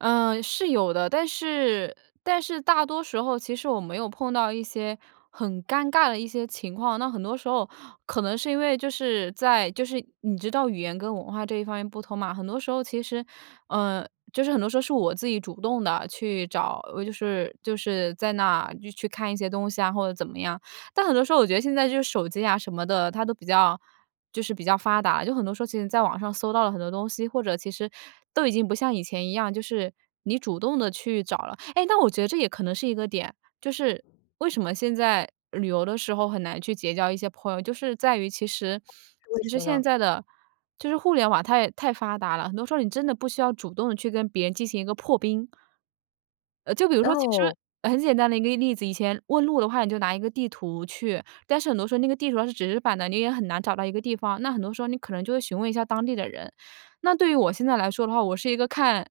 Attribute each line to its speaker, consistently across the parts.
Speaker 1: 嗯，是有的，但是但是大多时候，其实我没有碰到一些很尴尬的一些情况。那很多时候，可能是因为，就是在就是你知道语言跟文化这一方面不通嘛，很多时候其实呃，就是很多时候是我自己主动地去找，就是就是在那去看一些东西啊，或者怎么样。但很多时候我觉得现在就是手机呀什么的，它都比较就是比较发达，就很多时候其实在网上搜到了很多东西，或者其实，都已经不像以前一样，就是，你主动地去找了。哎，那我觉得这也可能是一个点，就是，为什么现在旅游的时候，很难去结交一些朋友，就是在于，其实
Speaker 2: 是为
Speaker 1: 其
Speaker 2: 什
Speaker 1: 实
Speaker 2: 么
Speaker 1: 现
Speaker 2: 呢？
Speaker 1: 在的，就是互联网太太发达了，很多时候你真的不需要主动地去跟别人进行一个破冰。呃，就比如说其
Speaker 2: 哦。
Speaker 1: 实，很简单的一个例子，以前问路的话，你就拿一个地图去，但是很多时候那个地图是纸质版的，你也很难找到一个地方，那很多时候你可能就会询问一下当地的人。那对于我现在来说的话，我是一个看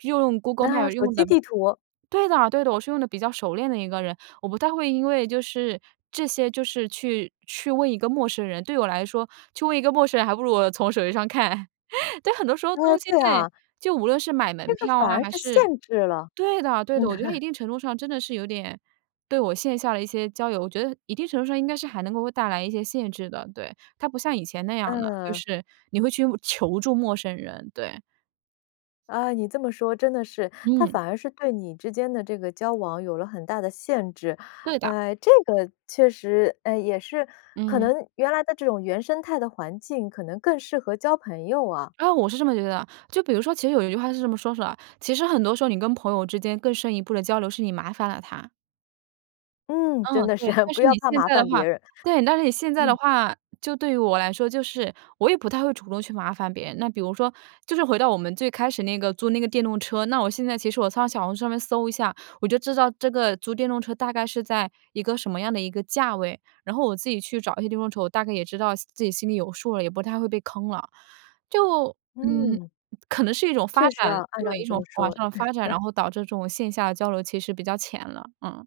Speaker 1: 用 Google
Speaker 2: 啊，
Speaker 1: Map
Speaker 2: 手
Speaker 1: 用
Speaker 2: 机
Speaker 1: 的
Speaker 2: 地图。
Speaker 1: 对的对的，我是用的比较熟练的一个人，我不太会因为就是这些就是去去问一个陌生人，对我来说，去问一个陌生人，还不如我从手机上看。对，很多时候
Speaker 2: 啊，
Speaker 1: 东西
Speaker 2: 对
Speaker 1: 对，
Speaker 2: 啊。
Speaker 1: 就无论是买门
Speaker 2: 这个
Speaker 1: 票
Speaker 2: 反而
Speaker 1: 啊，还
Speaker 2: 是
Speaker 1: 是
Speaker 2: 限制了。
Speaker 1: 对的对的，
Speaker 2: 嗯。
Speaker 1: 我觉得它一 定程度上真的是有点对我线下的一些交友，我觉得一定程度上，应该是还能够带来一些限制的，对。它不像以前那样的，就
Speaker 2: 嗯。
Speaker 1: 是，你会去求助陌生人，对。
Speaker 2: 啊，你这么说真的是，它
Speaker 1: 嗯。
Speaker 2: 反而是对你之间的这个交往有了很大的限制。
Speaker 1: 对的。
Speaker 2: 呃，这个，确实，呃，也是，可
Speaker 1: 嗯。
Speaker 2: 能原来的这种原生态的环境，可能更适合交朋友啊。
Speaker 1: 啊，我是这么觉得的。就比如说其实有一句话是这么说出来，“其实很多时候你跟朋友之间更深一步的交流是你麻烦了他”。
Speaker 2: 嗯，
Speaker 1: 嗯，
Speaker 2: 真的
Speaker 1: 对，
Speaker 2: 是，
Speaker 1: 但
Speaker 2: 不
Speaker 1: 是
Speaker 2: 要
Speaker 1: 你
Speaker 2: 怕
Speaker 1: 现
Speaker 2: 麻
Speaker 1: 在的
Speaker 2: 烦
Speaker 1: 话
Speaker 2: 别人，
Speaker 1: 对，但是你现在的
Speaker 2: 嗯。
Speaker 1: 话，就对于我来说，就是我也不太会主动去麻烦别人。那比如说就是回到我们最开始那个租那个电动车，那我现在其实我上小红书上面搜一下，我就知道这个租电动车大概是在，一个什么样的一个价位？然后我自己去找一些电动车，我大概也知道，心自己心里有数了，也不太会被坑了。就，嗯，
Speaker 2: 嗯。
Speaker 1: 可能是一种
Speaker 2: 确
Speaker 1: 发
Speaker 2: 实
Speaker 1: 展，
Speaker 2: 啊，按照
Speaker 1: 对，
Speaker 2: 你
Speaker 1: 一
Speaker 2: 这
Speaker 1: 种
Speaker 2: 么
Speaker 1: 网
Speaker 2: 说。
Speaker 1: 上的发展，然后导致这种线下交流其实比较浅了，嗯。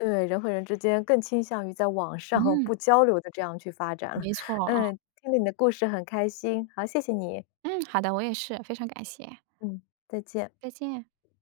Speaker 2: 对，人和人之间更倾向于在网上
Speaker 1: 嗯。
Speaker 2: 不交流地这样去发展。
Speaker 1: 没错，嗯。
Speaker 2: 嗯，听你的故事很开心，好，谢谢你。
Speaker 1: 嗯，好的，我也是，非常感谢。
Speaker 2: 嗯，再见。
Speaker 1: 再见。